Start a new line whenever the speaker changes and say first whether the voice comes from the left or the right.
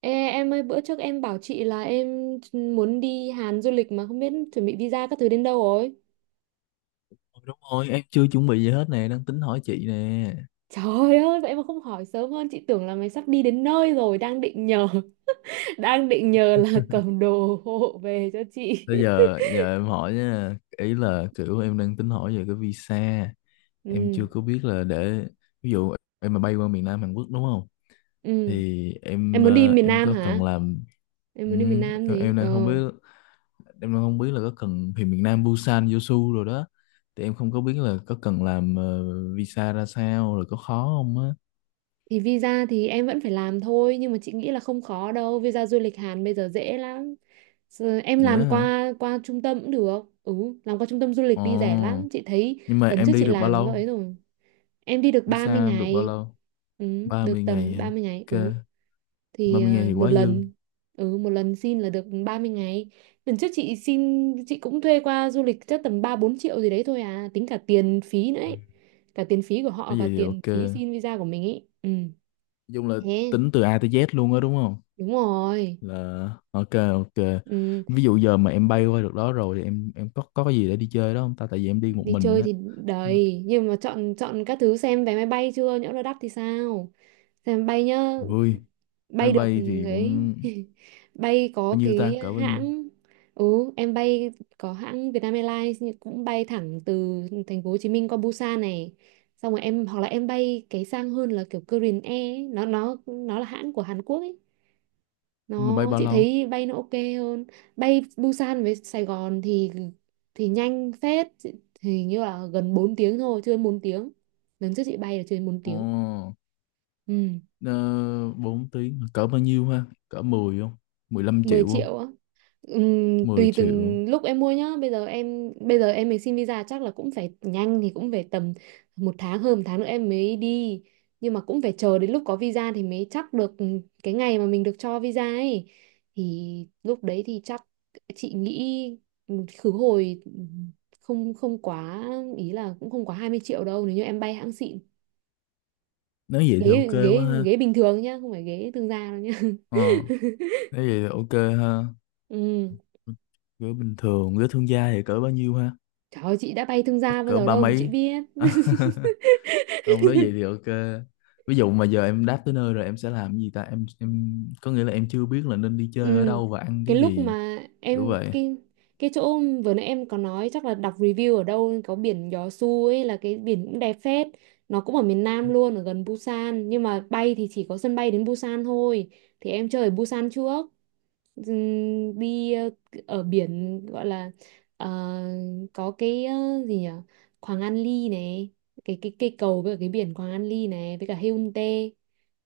right: Ê, em ơi, bữa trước em bảo chị là em muốn đi Hàn du lịch mà không biết chuẩn bị visa các thứ đến đâu rồi.
left: Ừ, đúng rồi, em chưa chuẩn bị gì hết nè, đang tính hỏi chị nè.
right: Trời ơi, vậy mà không hỏi sớm hơn, chị tưởng là mày sắp đi đến nơi rồi, đang định nhờ, đang định nhờ là cầm đồ hộ về cho chị.
left: bây giờ giờ em hỏi nha, ý là kiểu em đang tính hỏi về cái visa. Em
right: Ừ,
left: chưa có biết là để ví dụ em mà bay qua miền Nam Hàn Quốc đúng không,
right: ừ.
left: thì
right: Em muốn đi miền
left: em
right: Nam
left: có cần
right: hả?
left: làm.
right: Em
left: Ừ,
right: muốn đi miền Nam
left: em,
right: thì,
left: em đang không biết, em đang không biết là có cần thì miền Nam Busan Jeosu rồi đó, thì em không có biết là có cần làm visa ra sao, rồi có khó không á.
right: thì visa thì em vẫn phải làm thôi, nhưng mà chị nghĩ là không khó đâu, visa du lịch Hàn bây giờ dễ lắm. Giờ em làm
left: Nhớ hả?
right: qua qua trung tâm cũng được. Ừ, làm qua trung tâm du lịch đi, rẻ lắm
left: Ồ,
right: chị thấy.
left: nhưng mà
right: Lần trước
left: em đi
right: chị
left: được bao
right: làm cái
left: lâu?
right: ấy rồi, em đi được ba
left: Visa
right: mươi
left: em được bao
right: ngày
left: lâu?
right: Ừ,
left: ba
right: được
left: mươi ngày
right: tầm ba
left: hả?
right: mươi ngày
left: Ok,
right: Ừ,
left: ba
right: thì
left: mươi ngày thì
right: một
left: quá dư.
right: lần. Ừ, một lần xin là được 30 ngày. Lần trước chị xin, chị cũng thuê qua du lịch chắc tầm 3 4 triệu gì đấy thôi, à, tính cả tiền phí nữa
left: Ừ.
right: ấy, cả tiền phí của họ
left: Nói
right: và
left: vậy thì
right: tiền
left: ok.
right: phí
left: Nói
right: xin visa của mình ấy. Ừ,
left: chung là
right: thế.
left: tính từ A tới Z luôn á đúng không?
right: Đúng rồi.
left: Là ok ok.
right: Ừ,
left: Ví dụ giờ mà em bay qua được đó rồi thì em có cái gì để đi chơi đó không ta? Tại vì em đi một
right: đi
left: mình
right: chơi
left: á.
right: thì đầy, nhưng mà chọn chọn các thứ, xem vé máy bay chưa, nhỡ nó đắt thì sao. Xem máy bay nhá,
left: Ui, máy
right: bay được
left: bay thì
right: ấy.
left: cũng
right: Bay có
left: bao nhiêu ta?
right: cái
left: Cỡ bao nhiêu?
right: hãng, ừ em bay, có hãng Vietnam Airlines nhưng cũng bay thẳng từ thành phố Hồ Chí Minh qua Busan này, xong rồi em hoặc là em bay cái sang hơn là kiểu Korean Air ấy. Nó là hãng của Hàn Quốc ấy,
left: Nhưng mà bay
right: nó
left: bao
right: chị
left: lâu?
right: thấy bay nó ok hơn. Bay Busan với Sài Gòn thì nhanh phết. Hình như là gần 4 tiếng thôi, chưa đến 4 tiếng. Lần trước chị bay là chưa đến 4
left: Ồ,
right: tiếng. Ừ.
left: ờ, 4 tiếng. Cỡ bao nhiêu ha? Cỡ 10 không? mười lăm
right: mười
left: triệu không?
right: triệu á?
left: mười
right: Tùy
left: triệu.
right: từng lúc em mua nhá. Bây giờ em mới xin visa, chắc là cũng phải nhanh, thì cũng phải tầm một tháng, hơn một tháng nữa em mới đi. Nhưng mà cũng phải chờ đến lúc có visa thì mới chắc được, cái ngày mà mình được cho visa ấy, thì lúc đấy thì chắc chị nghĩ khứ hồi không không quá, ý là cũng không quá 20 triệu đâu nếu như em bay hãng xịn.
left: Nếu vậy thì
right: ghế
left: ok quá
right: ghế
left: ha.
right: ghế bình thường nhá, không phải ghế thương gia đâu nhá.
left: Ờ, Nếu vậy thì ok ha.
right: Ừ.
left: Cỡ bình thường, cỡ thương gia thì cỡ bao nhiêu ha?
right: Trời ơi, chị đã bay thương
left: Chắc
right: gia bao
left: cỡ
right: giờ
left: ba
right: đâu mà chị
left: mấy.
right: biết.
left: Ông nói vậy thì ok. Ví dụ mà giờ em đáp tới nơi rồi em sẽ làm cái gì ta, em có nghĩa là em chưa biết là nên đi chơi ở
right: Ừ,
left: đâu và ăn
right: cái
left: cái
right: lúc
left: gì
right: mà
left: kiểu
right: em
left: vậy.
right: cái chỗ vừa nãy em có nói, chắc là đọc review ở đâu có biển Gió Su ấy, là cái biển cũng đẹp phết. Nó cũng ở miền Nam luôn, ở gần Busan, nhưng mà bay thì chỉ có sân bay đến Busan thôi. Thì em chơi ở Busan trước, đi ở biển gọi là, ờ, có cái, gì nhỉ, Quảng An Ly này. Cái cây cầu với cả cái biển Quảng An Ly này với cả Haeundae,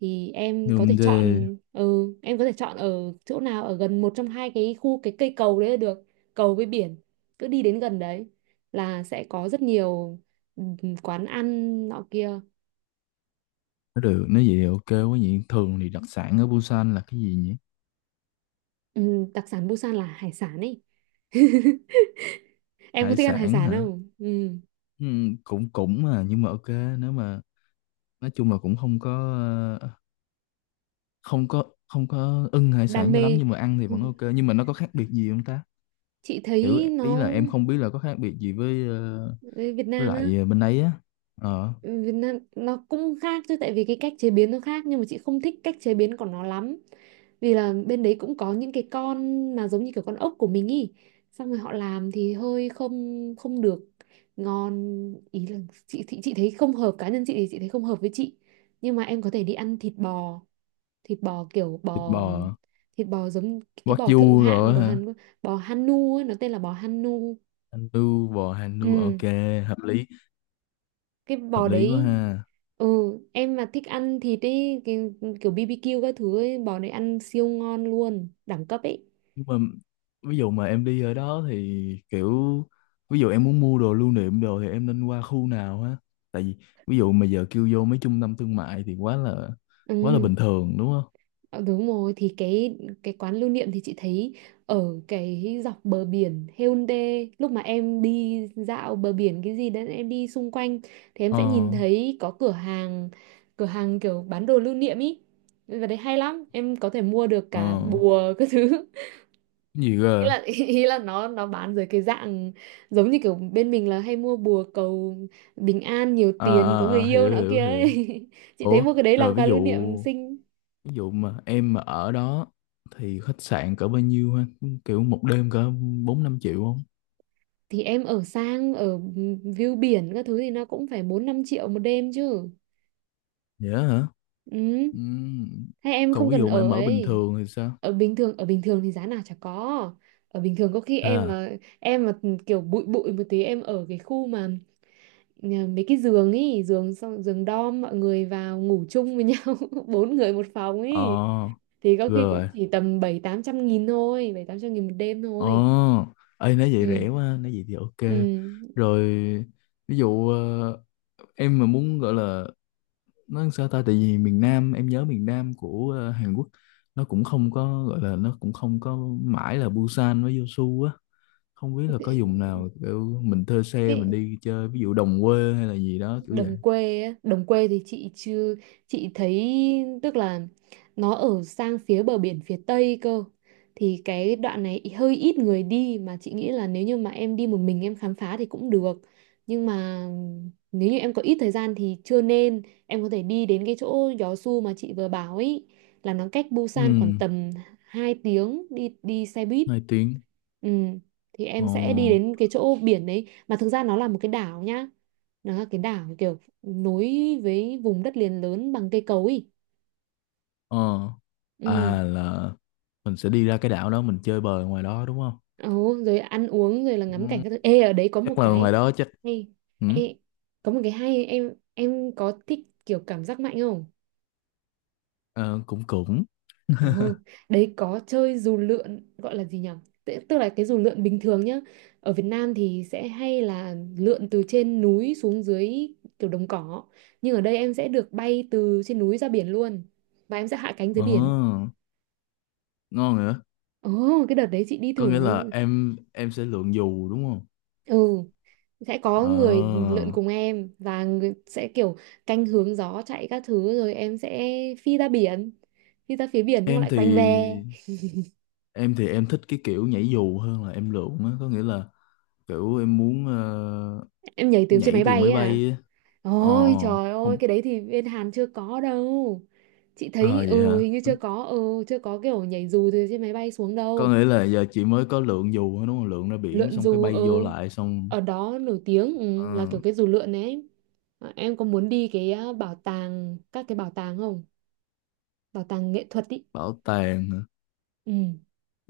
right: thì em có thể
left: Nhưng thế
right: chọn, ừ, em có thể chọn ở chỗ nào ở gần một trong hai cái khu, cái cây cầu đấy là được. Cầu với biển, cứ đi đến gần đấy là sẽ có rất nhiều, ừ, quán ăn nọ kia.
left: nó được. Nói vậy thì ok quá nhỉ. Thường thì đặc sản ở Busan là cái gì nhỉ?
right: Ừ, đặc sản Busan là hải sản ấy. Em có
left: Hải
right: thích ăn hải
left: sản
right: sản
left: hả?
right: không? Ừ.
left: Ừ, cũng cũng mà nhưng mà ok. Nếu mà nói chung là cũng không có, ờ, không có ưng hải
right: Đam
left: sản cho lắm,
right: mê.
left: nhưng mà ăn thì vẫn ok, nhưng mà nó có khác biệt gì không ta?
right: Chị
left: Kiểu
right: thấy
left: ý
right: nó
left: là em không biết là có khác biệt gì với
right: với Việt
left: với
right: Nam á,
left: lại bên ấy á. Ờ,
right: Việt Nam nó cũng khác chứ, tại vì cái cách chế biến nó khác, nhưng mà chị không thích cách chế biến của nó lắm, vì là bên đấy cũng có những cái con mà giống như kiểu con ốc của mình ý, xong rồi họ làm thì hơi không không được ngon. Ý là chị thấy không hợp, cá nhân chị thì chị thấy không hợp với chị. Nhưng mà em có thể đi ăn thịt bò, thịt bò kiểu
left: thịt
right: bò,
left: bò
right: thịt bò giống cái bò thượng
left: wagyu
right: hạng
left: rồi
right: của
left: hả?
right: Hàn Quốc, bò Hanu ấy, nó tên là bò Hanu.
left: Anh nu bò hành nu,
right: Ừ,
left: ok. Hợp lý.
right: cái
left: Hợp
right: bò
left: lý quá
right: đấy.
left: ha.
right: Ừ, em mà thích ăn thịt ấy, cái kiểu BBQ các thứ ấy, bò đấy ăn siêu ngon luôn, đẳng cấp ấy.
left: Nhưng mà ví dụ mà em đi ở đó thì kiểu, ví dụ em muốn mua đồ lưu niệm đồ thì em nên qua khu nào ha? Tại vì ví dụ mà giờ kêu vô mấy trung tâm thương mại thì quá là
right: Ừ.
left: bình thường đúng không?
right: ờ, Đúng rồi, thì cái quán lưu niệm thì chị thấy ở cái dọc bờ biển Haeundae, lúc mà em đi dạo bờ biển cái gì đấy, em đi xung quanh thì em
left: Ờ
right: sẽ nhìn thấy có cửa hàng, cửa hàng kiểu bán đồ lưu niệm ý. Và đấy hay lắm, em có thể mua được
left: ờ.
right: cả bùa các thứ.
left: Cái gì
right: Ý
left: cơ?
right: là ý là nó bán dưới cái dạng giống như kiểu bên mình là hay mua bùa cầu bình an, nhiều
left: À,
right: tiền, có người
left: à, à,
right: yêu
left: hiểu
right: nọ kia
left: hiểu
right: ấy.
left: hiểu.
right: Chị thấy
left: Ủa
right: mua cái đấy
left: rồi
right: làm
left: ví
right: quà
left: dụ,
right: lưu niệm xinh.
left: mà em mà ở đó thì khách sạn cỡ bao nhiêu ha? Kiểu một đêm cỡ 4-5 triệu không?
right: Thì em ở sang, ở view biển các thứ thì nó cũng phải 4 5 triệu một đêm chứ.
left: Dễ hả?
right: Ừ,
left: Ừm.
right: hay em
left: Còn
right: không
left: ví
right: cần
left: dụ mà
right: ở
left: em ở bình
right: ấy.
left: thường thì sao?
right: Ở bình thường, ở bình thường thì giá nào chả có. Ở bình thường có khi
left: Thế à.
right: em mà kiểu bụi bụi một tí, em ở cái khu mà nhờ mấy cái giường ấy, giường, xong giường dorm, mọi người vào ngủ chung với nhau, 4 người một phòng ấy,
left: ờ
right: thì có khi cũng
left: Rồi.
right: chỉ tầm 700 800 nghìn thôi, 700 800 nghìn một đêm
left: Ờ.
right: thôi.
left: Ê, nói vậy
right: Ừ.
left: rẻ quá, nói vậy thì ok.
right: Ừ.
left: Rồi ví dụ em mà muốn gọi là, nói sao ta, tại vì miền Nam em nhớ miền Nam của Hàn Quốc, nó cũng không có gọi là, nó cũng không có mãi là Busan với Yeosu á. Không biết là có vùng nào kiểu mình thuê xe mình
right: cái,
left: đi chơi ví dụ đồng quê hay là gì đó kiểu vậy.
right: Đồng quê á. Đồng quê thì chị chưa, chị thấy, tức là nó ở sang phía bờ biển phía tây cơ, thì cái đoạn này hơi ít người đi. Mà chị nghĩ là nếu như mà em đi một mình em khám phá thì cũng được, nhưng mà nếu như em có ít thời gian thì chưa nên. Em có thể đi đến cái chỗ Gió Su mà chị vừa bảo ấy, là nó cách
left: Ừ,
right: Busan khoảng tầm 2 tiếng đi đi xe buýt.
left: 2 tiếng.
right: Ừ, thì
left: Ồ.
right: em sẽ đi đến cái chỗ biển đấy, mà thực ra nó là một cái đảo nhá. Nó là cái đảo kiểu nối với vùng đất liền lớn bằng cây cối ý.
left: Ờ.
right: Ừ.
left: À là mình sẽ đi ra cái đảo đó mình chơi bời ngoài đó đúng không?
right: Ồ, rồi ăn uống rồi là ngắm cảnh
left: Ừ.
right: các thứ. Ê, ở đấy có một
left: Chắc là
right: cái
left: ngoài đó chắc.
right: hay.
left: Ừ.
right: Ê, có một cái hay, em có thích kiểu cảm giác mạnh không?
left: ờ, cũng cũng
right: Ừ, đấy có chơi dù lượn, gọi là gì nhỉ? Tức tức là cái dù lượn bình thường nhá. Ở Việt Nam thì sẽ hay là lượn từ trên núi xuống dưới kiểu đồng cỏ. Nhưng ở đây em sẽ được bay từ trên núi ra biển luôn. Và em sẽ hạ cánh dưới biển.
left: ờ ngon nữa.
right: Ồ, cái đợt đấy chị đi
left: Có
right: thử.
left: nghĩa là em sẽ lượn dù đúng không?
right: Ừ, sẽ có
left: Ờ,
right: người lượn cùng em, và người sẽ kiểu canh hướng gió chạy các thứ, rồi em sẽ phi ra biển. Phi ra phía biển xong
left: em
right: lại
left: thì
right: quanh về.
left: em thì em thích cái kiểu nhảy dù hơn là em lượn á, có nghĩa là kiểu em muốn
right: Em nhảy từ trên
left: nhảy
right: máy
left: từ
right: bay ấy
left: máy
right: à?
left: bay á. ờ ờ,
right: Ôi trời ơi, cái
left: Không.
right: đấy thì bên Hàn chưa có đâu. Chị
left: Ờ
right: thấy,
left: vậy
right: ừ,
left: hả.
right: hình như chưa có, ừ, chưa có kiểu nhảy dù từ trên máy bay xuống
left: Có
right: đâu.
left: nghĩa là giờ chị mới có lượn dù thôi đúng không, lượn ra biển
right: Lượn
left: xong cái
right: dù,
left: bay vô
right: ừ,
left: lại xong.
right: ở đó nổi tiếng,
left: Ờ,
right: ừ, là kiểu cái dù lượn ấy. À, em có muốn đi cái, à, bảo tàng, các cái bảo tàng không? Bảo tàng nghệ thuật ý.
left: bảo tàng hả?
right: Ừ.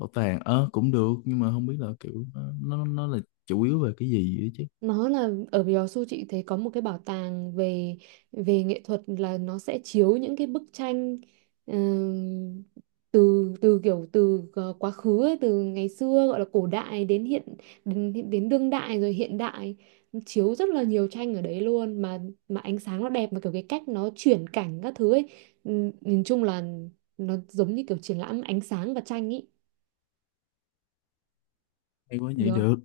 left: Bảo tàng cũng được nhưng mà không biết là kiểu nó là chủ yếu về cái gì á chứ.
right: Nó là ở Yeosu, chị thấy có một cái bảo tàng về, về nghệ thuật, là nó sẽ chiếu những cái bức tranh, ừm, từ từ kiểu từ quá khứ ấy, từ ngày xưa gọi là cổ đại đến hiện, đến, đến đương đại rồi hiện đại. Nó chiếu rất là nhiều tranh ở đấy luôn, mà ánh sáng nó đẹp, mà kiểu cái cách nó chuyển cảnh các thứ ấy, nhìn chung là nó giống như kiểu triển lãm ánh sáng và tranh ý.
left: Hay quá,
right: Được
left: nhảy
right: không?
left: được.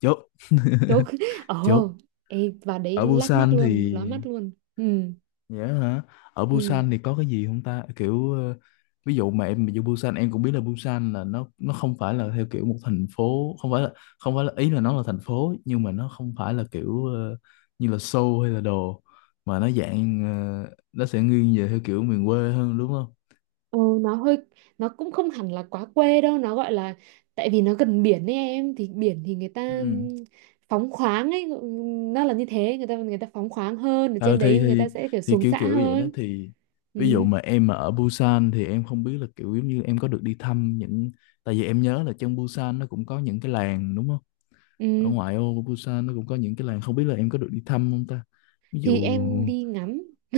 left: Chốt.
right: Chốt.
left: chốt.
right: Ồ, ê, và đấy
left: Ở
right: lác mắt
left: Busan thì,
right: luôn, lóa mắt luôn. Ừ.
left: dạ hả? Ở
right: Ừ.
left: Busan thì có cái gì không ta? Kiểu ví dụ mà em ví Busan em cũng biết là Busan là nó không phải là theo kiểu một thành phố, không phải là, ý là nó là thành phố nhưng mà nó không phải là kiểu như là Seoul hay là đồ, mà nó dạng nó sẽ nghiêng về theo kiểu miền quê hơn đúng không?
right: Ừ, nó hơi, nó cũng không hẳn là quá quê đâu, nó gọi là, tại vì nó gần biển ấy, em thì biển thì người ta
left: Ừ.
right: phóng khoáng ấy. Nó là như thế, người ta phóng khoáng hơn, ở
left: Ờ
right: trên đấy
left: thì
right: người ta
left: thì
right: sẽ kiểu
left: thì
right: xuống
left: kiểu
right: xã
left: kiểu vậy đó,
right: hơn.
left: thì ví dụ
right: Ừ,
left: mà em mà ở Busan thì em không biết là kiểu giống như em có được đi thăm những, tại vì em nhớ là trong Busan nó cũng có những cái làng đúng không? Ở
right: ừ.
left: ngoại ô của Busan nó cũng có những cái làng, không biết là em có được đi thăm không ta, ví
right: Thì
left: dụ.
right: em đi ngắm,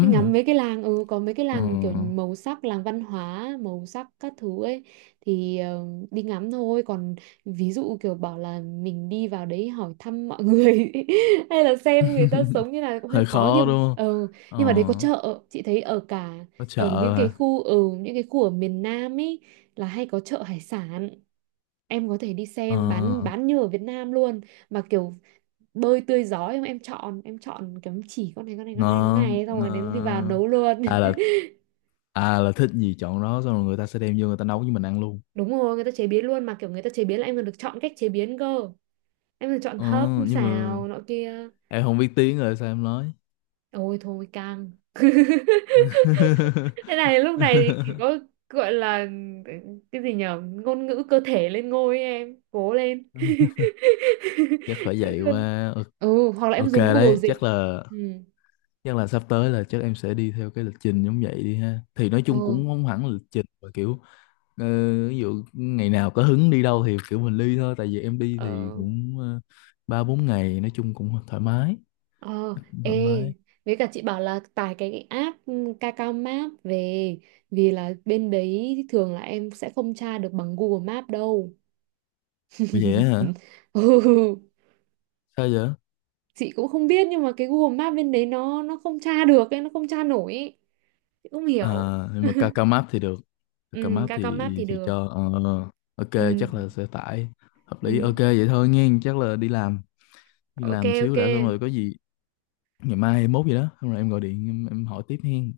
right: đi
left: hả?
right: ngắm mấy cái làng. Ừ, có mấy cái
left: ờ,
right: làng mà kiểu màu sắc, làng văn hóa màu sắc các thứ ấy, thì đi ngắm thôi, còn ví dụ kiểu bảo là mình đi vào đấy hỏi thăm mọi người hay là xem người ta sống như nào cũng hơi
left: Hơi
right: khó,
left: khó
right: nhưng mà
left: đúng không.
right: ừ,
left: ờ,
right: nhưng mà đấy có chợ, chị thấy ở cả,
left: có chợ
right: ở những cái
left: hả?
right: khu, ở những cái khu ở miền Nam ấy, là hay có chợ hải sản, em có thể đi
left: ờ,
right: xem bán như ở Việt Nam luôn, mà kiểu bơi tươi giói không, em chọn, em chọn cái chỉ con này con này con này con
left: Ngon
right: này, xong rồi đến đi vào
left: ngon.
right: nấu luôn.
left: À là, thích gì chọn đó xong rồi người ta sẽ đem vô người ta nấu với mình ăn luôn.
right: Đúng rồi, người ta chế biến luôn, mà kiểu người ta chế biến là em còn được chọn cách chế biến cơ, em được chọn
left: Ờ,
right: hấp
left: nhưng mà
right: xào nọ kia.
left: em không biết tiếng rồi sao em nói?
right: Ôi thôi căng. Thế này lúc này thì chỉ có gọi là cái gì nhở, ngôn ngữ cơ thể lên ngôi ấy, em cố lên.
left: Chắc phải
right: Chứ
left: vậy
right: còn
left: quá. Ờ,
right: ừ, hoặc là em
left: ok
right: dùng Google
left: đấy, chắc
right: dịch.
left: là
right: Ừ.
left: sắp tới là chắc em sẽ đi theo cái lịch trình giống vậy đi ha, thì nói chung
right: Ừ.
left: cũng không hẳn là lịch trình mà kiểu ờ, ví dụ ngày nào có hứng đi đâu thì kiểu mình đi thôi, tại vì em đi thì
right: ờ
left: cũng 3-4 ngày nói chung cũng thoải mái.
right: Ờ,
left: Cũng
right: ê,
left: thoải mái.
right: với cả chị bảo là tải cái app, ừ, Kakao Map về, vì là bên đấy thường là em sẽ không tra được bằng Google Map đâu.
left: Ủa vậy á hả?
right: Ừ,
left: Sao vậy?
right: chị cũng không biết, nhưng mà cái Google Map bên đấy nó không tra được ấy, nó không tra nổi ấy. Chị không
left: À,
right: hiểu.
left: nhưng mà Kakao Map thì được. Kakao
right: Ừ,
left: Map
right: Kakao Map
left: thì
right: thì
left: thì
right: được.
left: cho ok
right: Ừ,
left: chắc là sẽ tải. Hợp lý. Ok
right: ừ.
left: vậy thôi nghe, chắc là đi làm, đi
right: Ok
left: làm
right: ok.
left: xíu đã xong rồi có gì ngày mai 21 gì đó xong rồi em gọi điện, em hỏi tiếp hen.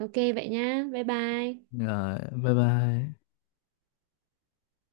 right: Ok vậy nhá. Bye bye.
left: Rồi bye bye.